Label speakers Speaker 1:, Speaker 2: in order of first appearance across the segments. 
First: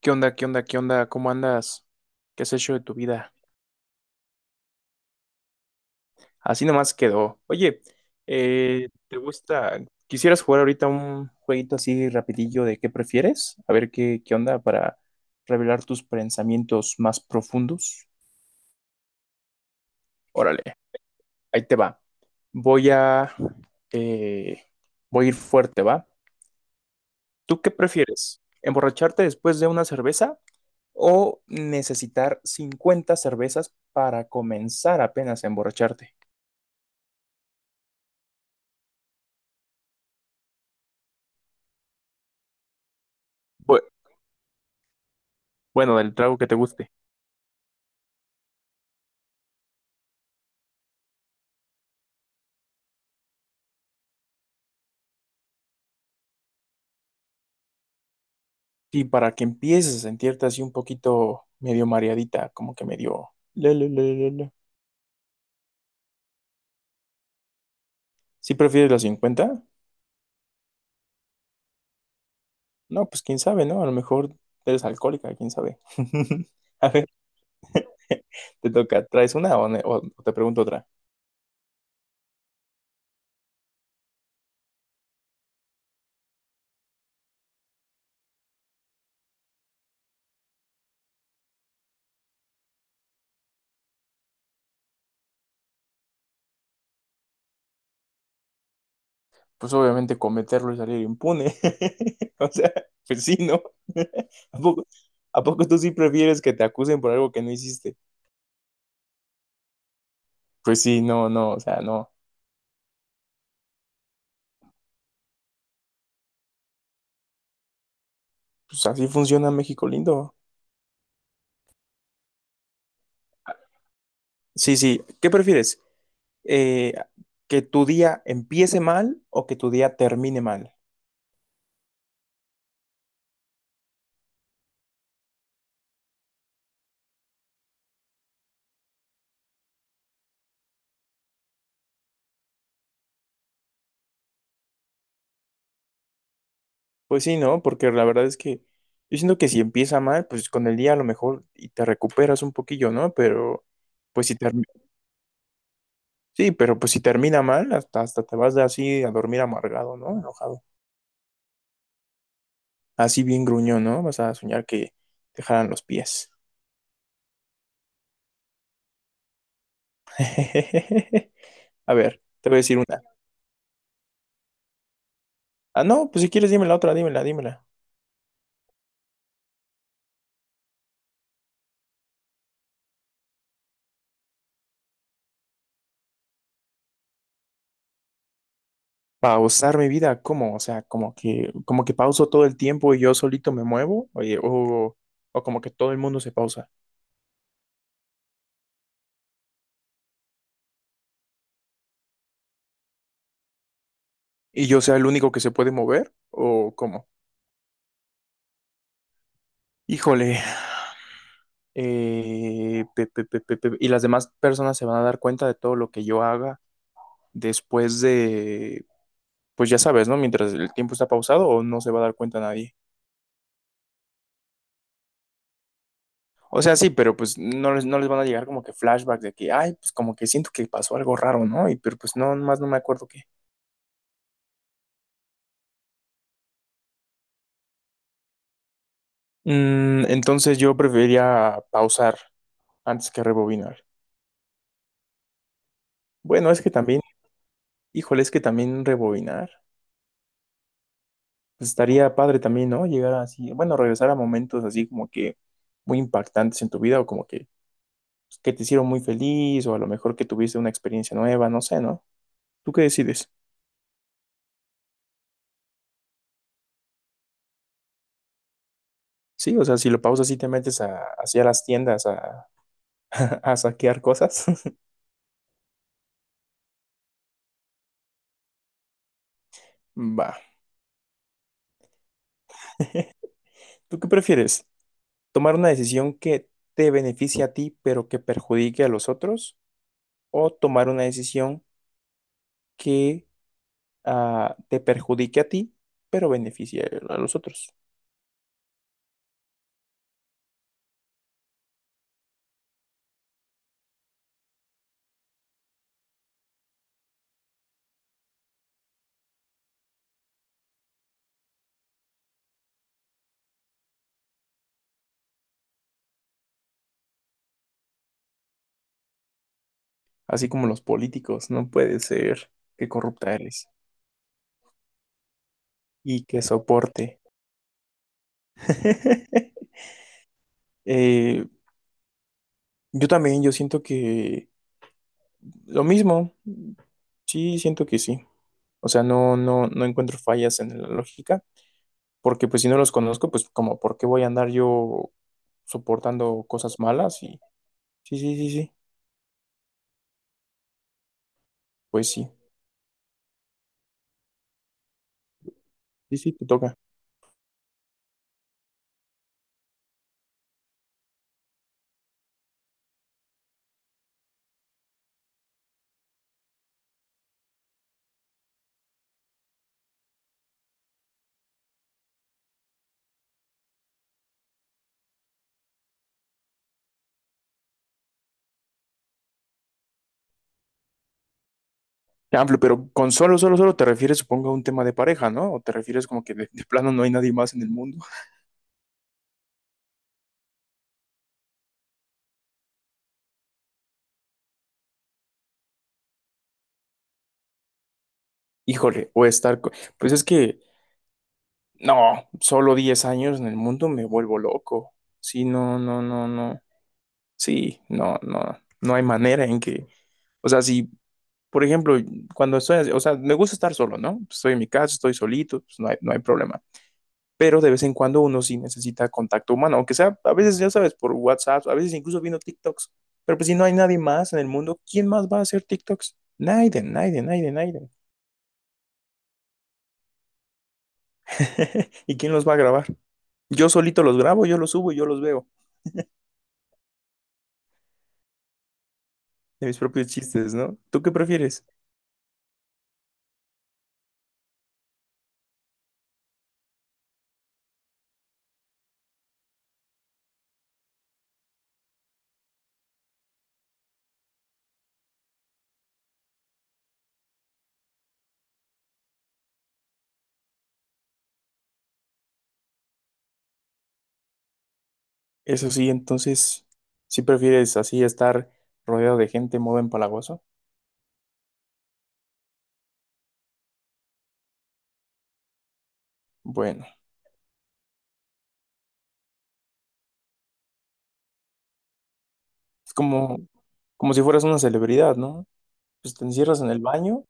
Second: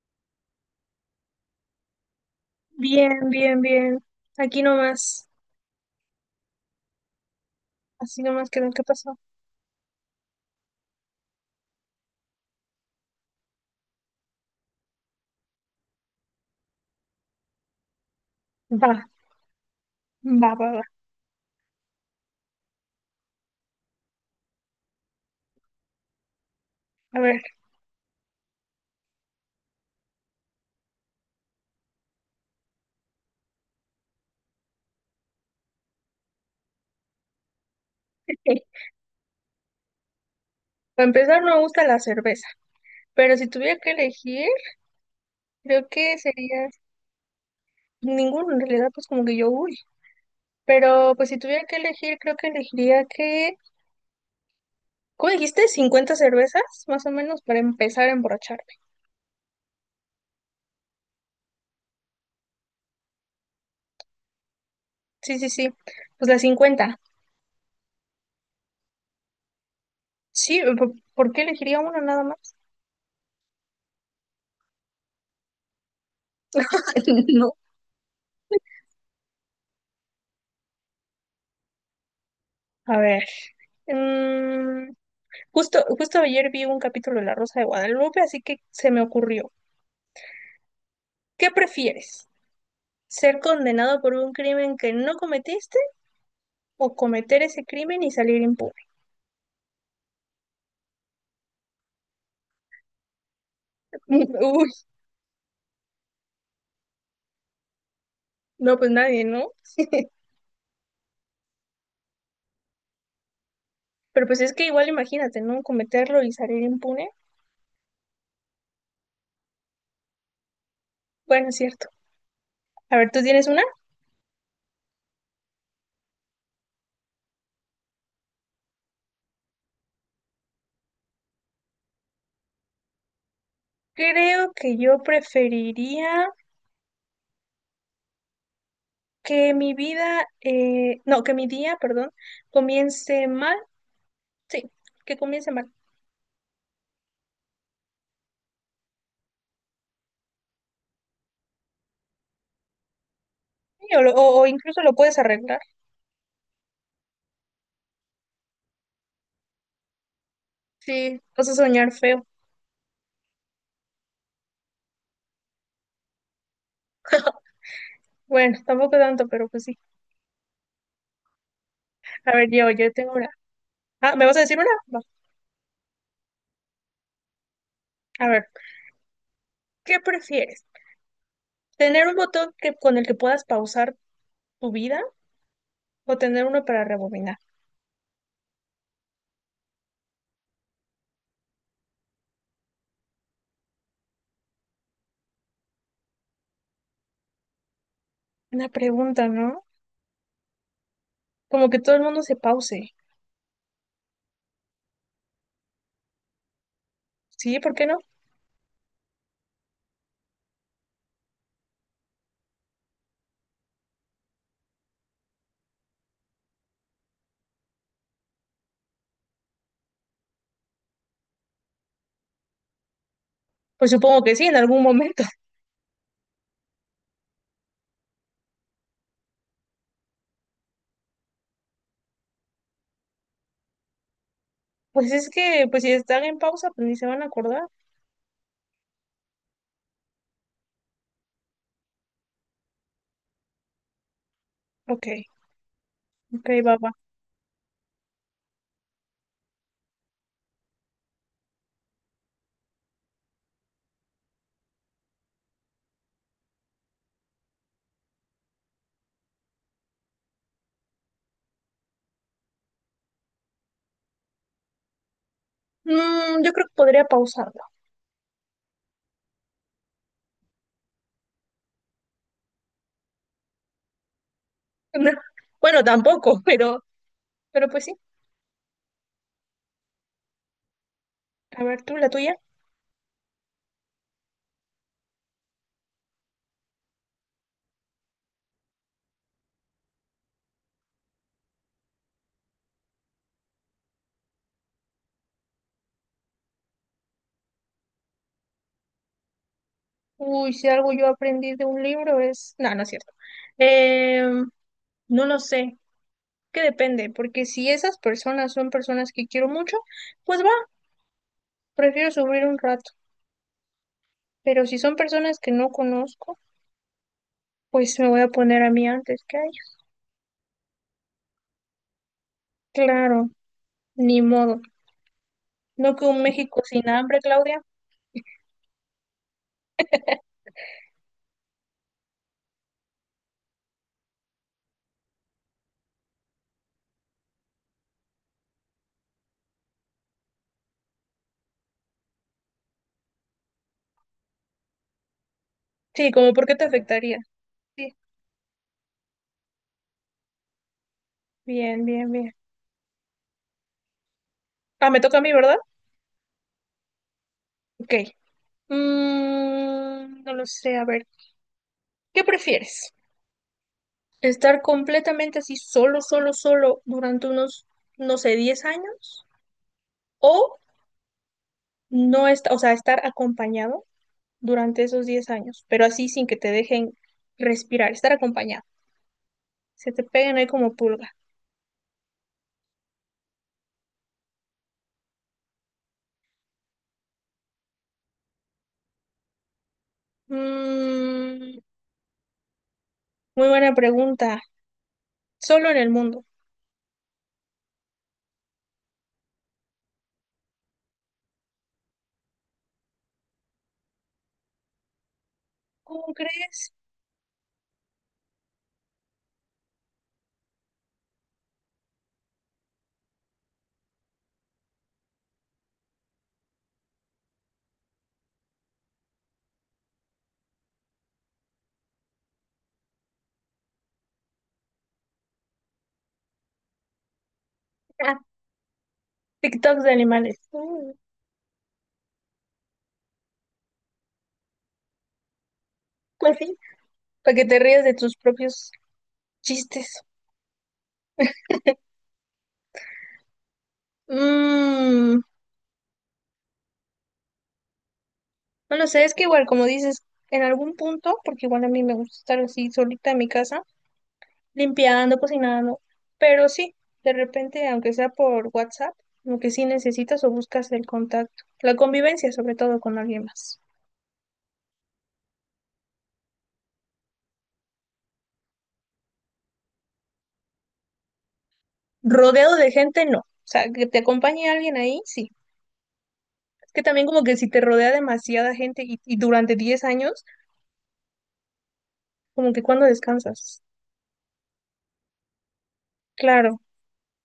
Speaker 1: ¿Qué onda? ¿Qué onda? ¿Qué onda? ¿Cómo andas? ¿Qué has hecho de tu
Speaker 2: Bien,
Speaker 1: vida?
Speaker 2: bien, bien. Aquí nomás,
Speaker 1: Así nomás quedó. Oye,
Speaker 2: así nomás quedó. ¿Qué
Speaker 1: ¿te
Speaker 2: pasó?
Speaker 1: gusta? ¿Quisieras jugar ahorita un jueguito así rapidillo de qué prefieres? A ver qué onda para revelar tus pensamientos más profundos.
Speaker 2: Va, va,
Speaker 1: Órale,
Speaker 2: va, va.
Speaker 1: ahí te va. Voy a, eh, Voy a ir fuerte, ¿va?
Speaker 2: A ver,
Speaker 1: ¿Tú qué prefieres? ¿Emborracharte después de una cerveza o necesitar 50 cervezas para comenzar apenas a emborracharte?
Speaker 2: eh, para empezar no me gusta la cerveza, pero si tuviera que elegir, creo
Speaker 1: Bueno, del
Speaker 2: que
Speaker 1: trago que te
Speaker 2: sería
Speaker 1: guste.
Speaker 2: ninguno. En realidad, pues como que yo, uy. Pero pues si tuviera que elegir, creo que elegiría que, ¿cómo dijiste? 50 cervezas, más o menos, para empezar a emborracharme.
Speaker 1: Y para que empieces a sentirte así un poquito medio mareadita, como que medio la, la, la, la, la.
Speaker 2: Sí, sí, sí. Pues las 50.
Speaker 1: ¿Sí prefieres los 50?
Speaker 2: Sí, ¿por qué elegiría una nada más?
Speaker 1: No, pues quién sabe, ¿no? A lo mejor eres alcohólica, quién sabe. A ver,
Speaker 2: No.
Speaker 1: te toca, ¿traes una o, o te pregunto otra?
Speaker 2: A ver. mm, Justo, justo ayer vi un capítulo de La Rosa de Guadalupe, así que se me ocurrió. ¿Qué prefieres? ¿Ser condenado por un crimen que no cometiste o cometer ese crimen y salir impune?
Speaker 1: Pues obviamente cometerlo y salir impune. O sea, pues sí, ¿no? ¿A
Speaker 2: Uy,
Speaker 1: poco, a poco tú sí prefieres que te acusen por algo que no hiciste?
Speaker 2: no, pues nadie, ¿no?
Speaker 1: Pues sí, no, no, o sea, no.
Speaker 2: Pero pues es que igual imagínate, ¿no? Cometerlo y salir impune.
Speaker 1: Pues así funciona México lindo.
Speaker 2: Bueno, es cierto. A ver, ¿tú tienes una?
Speaker 1: Sí, sí. ¿Qué prefieres? Eh, ¿Que tu día empiece mal o que tu día termine mal?
Speaker 2: Creo que yo preferiría que mi vida, no, que mi día, perdón, comience mal. Sí, que comience mal.
Speaker 1: Pues sí, ¿no? Porque la verdad es que yo siento que si empieza mal, pues con el día a lo mejor y te recuperas un poquillo, ¿no? Pero
Speaker 2: Sí, O, lo-
Speaker 1: pues si
Speaker 2: o o
Speaker 1: termi-
Speaker 2: incluso lo puedes arreglar.
Speaker 1: sí, pero pues si termina mal, hasta te vas de así a dormir amargado, ¿no? Enojado.
Speaker 2: Sí, vas a soñar feo.
Speaker 1: Así bien gruñón, ¿no? Vas a soñar que te jalan los pies.
Speaker 2: Bueno, tampoco tanto, pero pues sí.
Speaker 1: A ver,
Speaker 2: A
Speaker 1: te
Speaker 2: ver,
Speaker 1: voy a
Speaker 2: yo,
Speaker 1: decir
Speaker 2: yo
Speaker 1: una.
Speaker 2: tengo una. Ah, ¿me vas a decir una? Va.
Speaker 1: Ah, no, pues si quieres, dímela.
Speaker 2: A ver, ¿qué prefieres? ¿Tener un botón que, con el que puedas pausar tu vida o tener uno para rebobinar?
Speaker 1: Pausar mi vida, ¿cómo? O sea, como que pauso todo el tiempo y yo solito me muevo, oye, o como que todo el mundo se pausa
Speaker 2: Una pregunta, ¿no? Como que todo el mundo se pause.
Speaker 1: y yo sea el único que se puede mover, o cómo.
Speaker 2: ¿Sí? ¿Por qué no?
Speaker 1: Híjole, y las demás personas se van a dar cuenta de todo lo que yo haga después de, pues ya sabes, ¿no? Mientras el tiempo está pausado o no se va a dar cuenta nadie.
Speaker 2: Pues supongo que sí, en algún momento.
Speaker 1: O sea, sí, pero pues no les van a llegar como que flashbacks de que, ay, pues como que siento que pasó algo raro, ¿no? Y pero pues no, más no me acuerdo qué.
Speaker 2: Pues es que, pues si están en pausa, pues ni se van a acordar.
Speaker 1: Entonces yo preferiría pausar antes que rebobinar.
Speaker 2: Ok,
Speaker 1: Bueno,
Speaker 2: ok,
Speaker 1: es que
Speaker 2: va, va.
Speaker 1: también, híjole, es que también rebobinar. Pues, estaría padre también, ¿no? Llegar así, bueno, regresar a momentos así como que muy impactantes en tu vida o como que, pues, que te hicieron muy feliz o a lo mejor que tuviste una experiencia nueva, no sé, ¿no? ¿Tú qué decides?
Speaker 2: Yo creo que podría pausarlo.
Speaker 1: Sí, o sea, si lo pausas y te metes a, hacia las tiendas a, a saquear cosas.
Speaker 2: Bueno, tampoco, pero pues sí.
Speaker 1: Va.
Speaker 2: A ver, tú, la tuya.
Speaker 1: ¿Tú qué prefieres? ¿Tomar una decisión que te beneficie a ti pero que perjudique a los otros? O tomar una decisión que te perjudique a ti, pero beneficie a los otros.
Speaker 2: Uy, si algo yo aprendí de un libro es. No, no es cierto. Em, no lo sé, que depende, porque si esas personas son personas que quiero mucho, pues va, prefiero subir un rato. Pero si son personas que no conozco, pues me voy a poner a mí antes que a ellos.
Speaker 1: Así como los políticos, no puede ser que
Speaker 2: Claro,
Speaker 1: corrupta eres
Speaker 2: ni modo. No que
Speaker 1: y
Speaker 2: un
Speaker 1: que
Speaker 2: México sin
Speaker 1: soporte.
Speaker 2: hambre, Claudia.
Speaker 1: Eh, yo también, yo siento que lo mismo, sí, siento que sí. O sea, no, no, no encuentro fallas en la lógica, porque pues si no los conozco, pues como, ¿por qué voy a andar yo
Speaker 2: Sí, como
Speaker 1: soportando
Speaker 2: por qué te
Speaker 1: cosas malas?
Speaker 2: afectaría.
Speaker 1: Y
Speaker 2: Sí,
Speaker 1: sí, sí, sí, sí,
Speaker 2: bien,
Speaker 1: pues
Speaker 2: bien,
Speaker 1: sí,
Speaker 2: bien. Ah, me toca a mí, ¿verdad?
Speaker 1: sí, sí, te toca.
Speaker 2: Ok. No lo sé, a ver. ¿Qué prefieres? Estar completamente así solo, solo, solo durante unos, no sé, 10 años o no estar, o sea, estar acompañado durante esos 10 años, pero así sin que te dejen respirar, estar acompañado. Se te pegan ahí como pulga.
Speaker 1: Amplio, pero con solo, solo, solo te refieres, supongo, a un tema de pareja, ¿no? O te refieres como que de plano no hay nadie más en el mundo.
Speaker 2: Mm, Muy buena pregunta. Solo en el mundo.
Speaker 1: Híjole, Pues es que, no, solo 10 años en el mundo me vuelvo loco. Sí, no, no,
Speaker 2: ¿Cómo
Speaker 1: no, no.
Speaker 2: crees?
Speaker 1: Sí, no, no. No hay manera en que. O sea, si, por ejemplo, O sea, me gusta estar solo, ¿no? Estoy en mi casa, estoy solito, pues no hay problema. Pero de vez en cuando uno sí necesita contacto humano, aunque sea a veces, ya sabes, por WhatsApp, a veces incluso viendo TikToks, pero pues si no hay nadie más en el mundo, ¿quién más va a hacer TikToks? Nadie, nadie, nadie, nadie.
Speaker 2: Ah, TikToks de animales.
Speaker 1: ¿Y quién los va a grabar? Yo solito los grabo, yo los subo y yo los veo
Speaker 2: Pues sí, para que te rías de tus propios
Speaker 1: de mis
Speaker 2: chistes.
Speaker 1: propios chistes, ¿no? ¿Tú qué prefieres?
Speaker 2: Mm, No lo sé, es que igual, como dices, en algún punto, porque igual a mí me gusta estar así solita en mi casa, limpiando, cocinando, pero sí, de repente, aunque sea por WhatsApp, como que sí necesitas o buscas el contacto, la convivencia sobre todo con alguien más.
Speaker 1: Eso sí, entonces, si prefieres así estar rodeado de gente modo empalagoso?
Speaker 2: Rodeado de gente, no. O sea, que te acompañe alguien ahí, sí. Es
Speaker 1: Bueno,
Speaker 2: que también como que si te rodea demasiada gente y durante 10 años, como que cuando
Speaker 1: es como,
Speaker 2: descansas.
Speaker 1: como si fueras una celebridad, ¿no? Pues te encierras
Speaker 2: Claro.
Speaker 1: en el baño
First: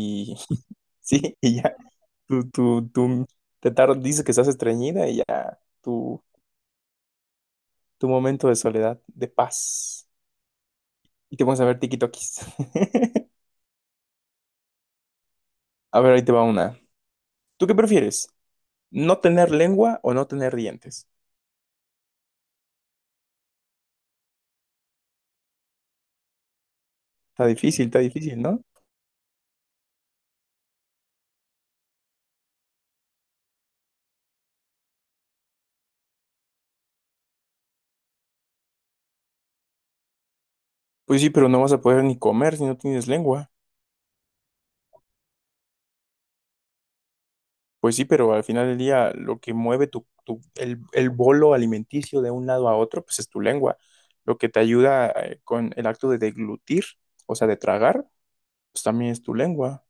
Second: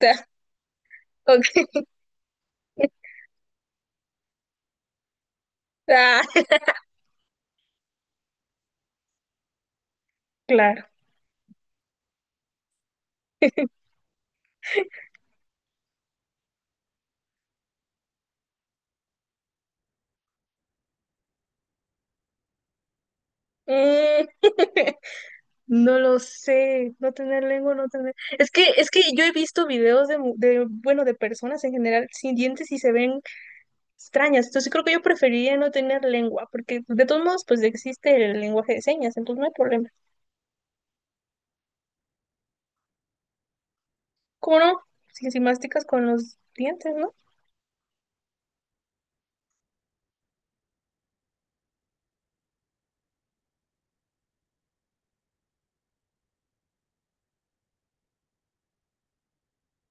Speaker 1: sí, y ya.
Speaker 2: Ok.
Speaker 1: Tú dices que estás estreñida y ya
Speaker 2: Ah,
Speaker 1: tu momento de soledad, de paz.
Speaker 2: claro.
Speaker 1: Y te pones a ver tikitokis. A ver, ahí te va una. ¿Tú qué prefieres? ¿No tener lengua o no tener dientes?
Speaker 2: Mm. No lo sé, no tener lengua, no
Speaker 1: Está
Speaker 2: tener...
Speaker 1: difícil,
Speaker 2: Es
Speaker 1: ¿no?
Speaker 2: que, es que yo he visto videos de, bueno, de personas en general sin dientes y se ven extrañas. Entonces creo que yo preferiría no tener lengua, porque de todos modos, pues existe el lenguaje de señas, entonces no hay problema.
Speaker 1: Pues sí, pero no vas a poder ni comer si no tienes lengua.
Speaker 2: ¿Cómo no? Si masticas con los dientes, ¿no?
Speaker 1: Pues sí, pero al final del día lo que mueve el bolo alimenticio de un lado a otro, pues es tu lengua. Lo que te ayuda con el acto de deglutir, o sea, de tragar, pues también es tu lengua.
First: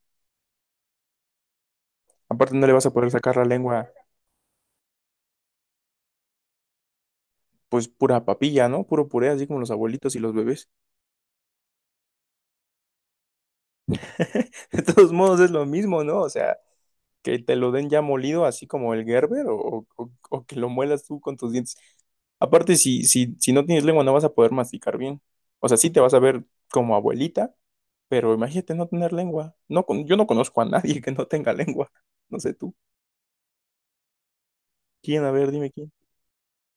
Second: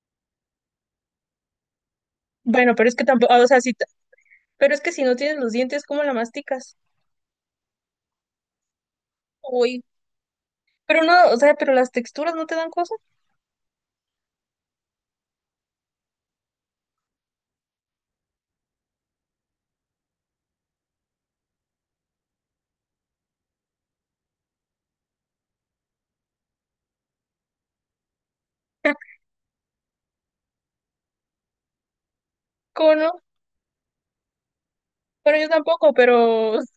Speaker 1: Aparte no le
Speaker 2: Bueno,
Speaker 1: vas
Speaker 2: pero
Speaker 1: a
Speaker 2: es que
Speaker 1: poder
Speaker 2: tampoco,
Speaker 1: sacar la
Speaker 2: o sea, si, t-
Speaker 1: lengua,
Speaker 2: pero es que si no tienes los dientes, ¿cómo la masticas?
Speaker 1: pues pura papilla, ¿no? Puro puré, así como los
Speaker 2: Uy,
Speaker 1: abuelitos y los bebés.
Speaker 2: pero no, o sea, pero las texturas no te dan cosas.
Speaker 1: De todos modos es lo mismo, ¿no? O sea, que te lo den ya molido, así como el Gerber, o que lo muelas tú con tus dientes. Aparte, si no tienes lengua, no vas a poder masticar bien. O sea, sí te vas a ver como abuelita, pero imagínate no tener lengua. No, yo no conozco a nadie que no tenga lengua. No sé tú.
Speaker 2: ¿Cómo no?
Speaker 1: ¿Quién? A
Speaker 2: Bueno, yo
Speaker 1: ver, dime quién.
Speaker 2: tampoco, pero es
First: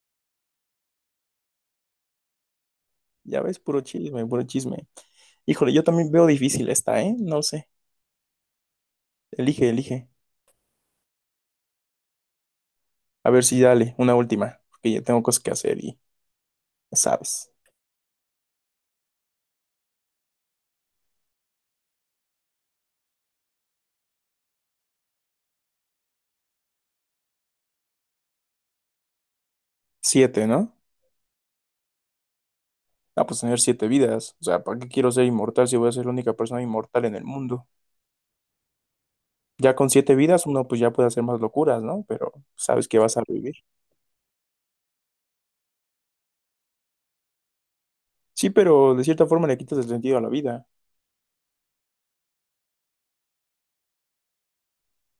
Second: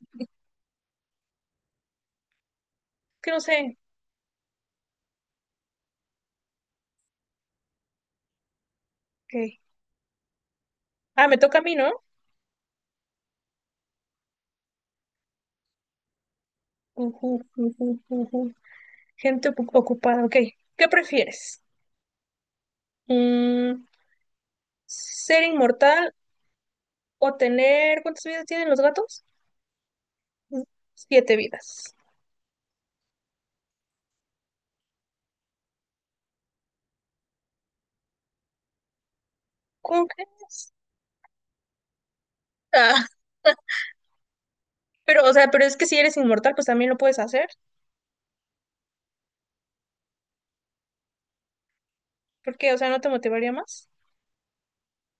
Speaker 2: que no
Speaker 1: Ya ves,
Speaker 2: sé.
Speaker 1: puro chisme, puro chisme. Híjole, yo también veo difícil esta, ¿eh? No sé.
Speaker 2: Ok.
Speaker 1: Elige, elige.
Speaker 2: Ah, me toca a mí, ¿no?
Speaker 1: A ver si dale, una última, porque ya tengo cosas que hacer y ya
Speaker 2: Ujú,
Speaker 1: sabes.
Speaker 2: ujú, ujú. Gente ocupada, ok. ¿Qué prefieres? Mm, ¿Ser inmortal o tener... ¿Cuántas vidas tienen los gatos?
Speaker 1: Siete,
Speaker 2: Mm,
Speaker 1: ¿no?
Speaker 2: Siete vidas.
Speaker 1: Ah, pues tener siete vidas. O sea, ¿para qué quiero ser inmortal si voy a ser la única persona inmortal en el mundo? Ya con
Speaker 2: ¿Cómo
Speaker 1: siete vidas uno
Speaker 2: crees?
Speaker 1: pues ya puede hacer más locuras, ¿no? Pero sabes que
Speaker 2: Ah,
Speaker 1: vas a vivir.
Speaker 2: pero, o sea, pero es que si eres inmortal, pues también lo puedes hacer.
Speaker 1: Sí, pero de cierta forma le quitas el sentido a la vida.
Speaker 2: ¿Por qué? O sea, ¿no te motivaría más?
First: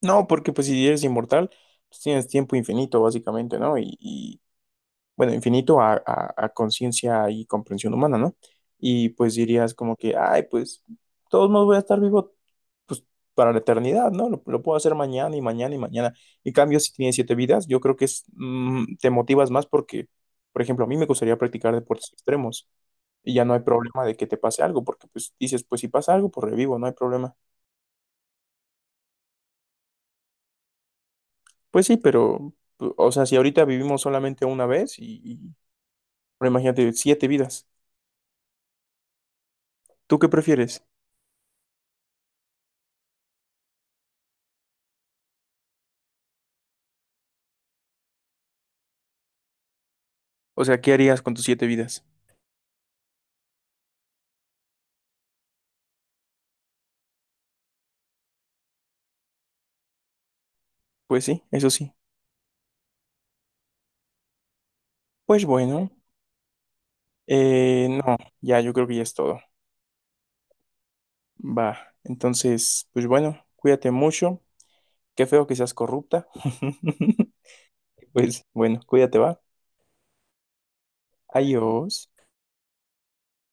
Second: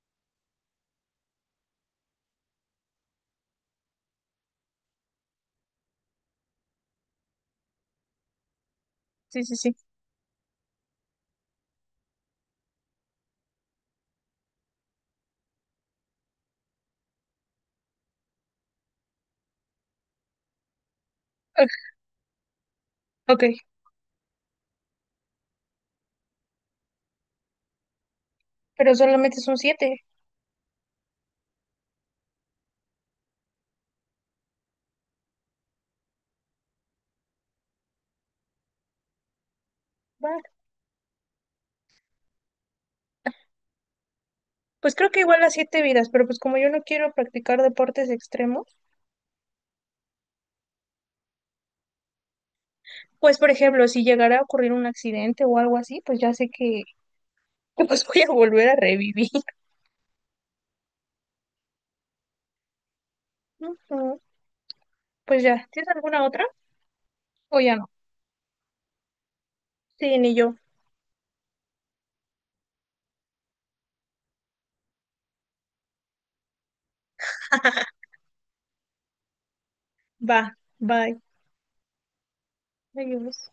Speaker 1: No, porque pues si eres inmortal, pues tienes tiempo infinito básicamente, ¿no? Y, bueno, infinito a conciencia y comprensión humana, ¿no? Y pues
Speaker 2: Sí, sí,
Speaker 1: dirías
Speaker 2: sí.
Speaker 1: como que, ay, pues, de todos modos voy a estar vivo, pues, para la eternidad, ¿no? Lo puedo hacer mañana y mañana y mañana. En cambio, si tienes siete vidas, yo creo que es, te motivas más porque, por ejemplo, a mí me gustaría
Speaker 2: Ah,
Speaker 1: practicar deportes extremos y
Speaker 2: ok,
Speaker 1: ya no hay problema de que te pase algo, porque pues dices, pues si pasa algo, pues revivo, no hay problema.
Speaker 2: pero solamente son siete.
Speaker 1: Pues sí, pero, pues, o sea, si ahorita vivimos solamente una vez pero imagínate, siete vidas. ¿Tú qué
Speaker 2: Vale.
Speaker 1: prefieres?
Speaker 2: Pues creo que igual las siete vidas, pero pues como yo no quiero practicar deportes extremos,
Speaker 1: O sea, ¿qué harías con tus siete vidas?
Speaker 2: pues por ejemplo, si llegara a ocurrir un accidente o algo así, pues ya sé que pues voy a volver a revivir.
Speaker 1: Pues sí, eso sí.
Speaker 2: Ujú. Pues
Speaker 1: Pues
Speaker 2: ya, ¿tienes
Speaker 1: bueno,
Speaker 2: alguna otra? O ya no.
Speaker 1: no, ya yo creo que ya es todo.
Speaker 2: Sí, ni yo.
Speaker 1: Va, entonces, pues bueno, cuídate mucho. Qué feo que seas corrupta. Pues bueno, cuídate, va.
Speaker 2: Va, bye.
Speaker 1: Adiós.
Speaker 2: Adiós.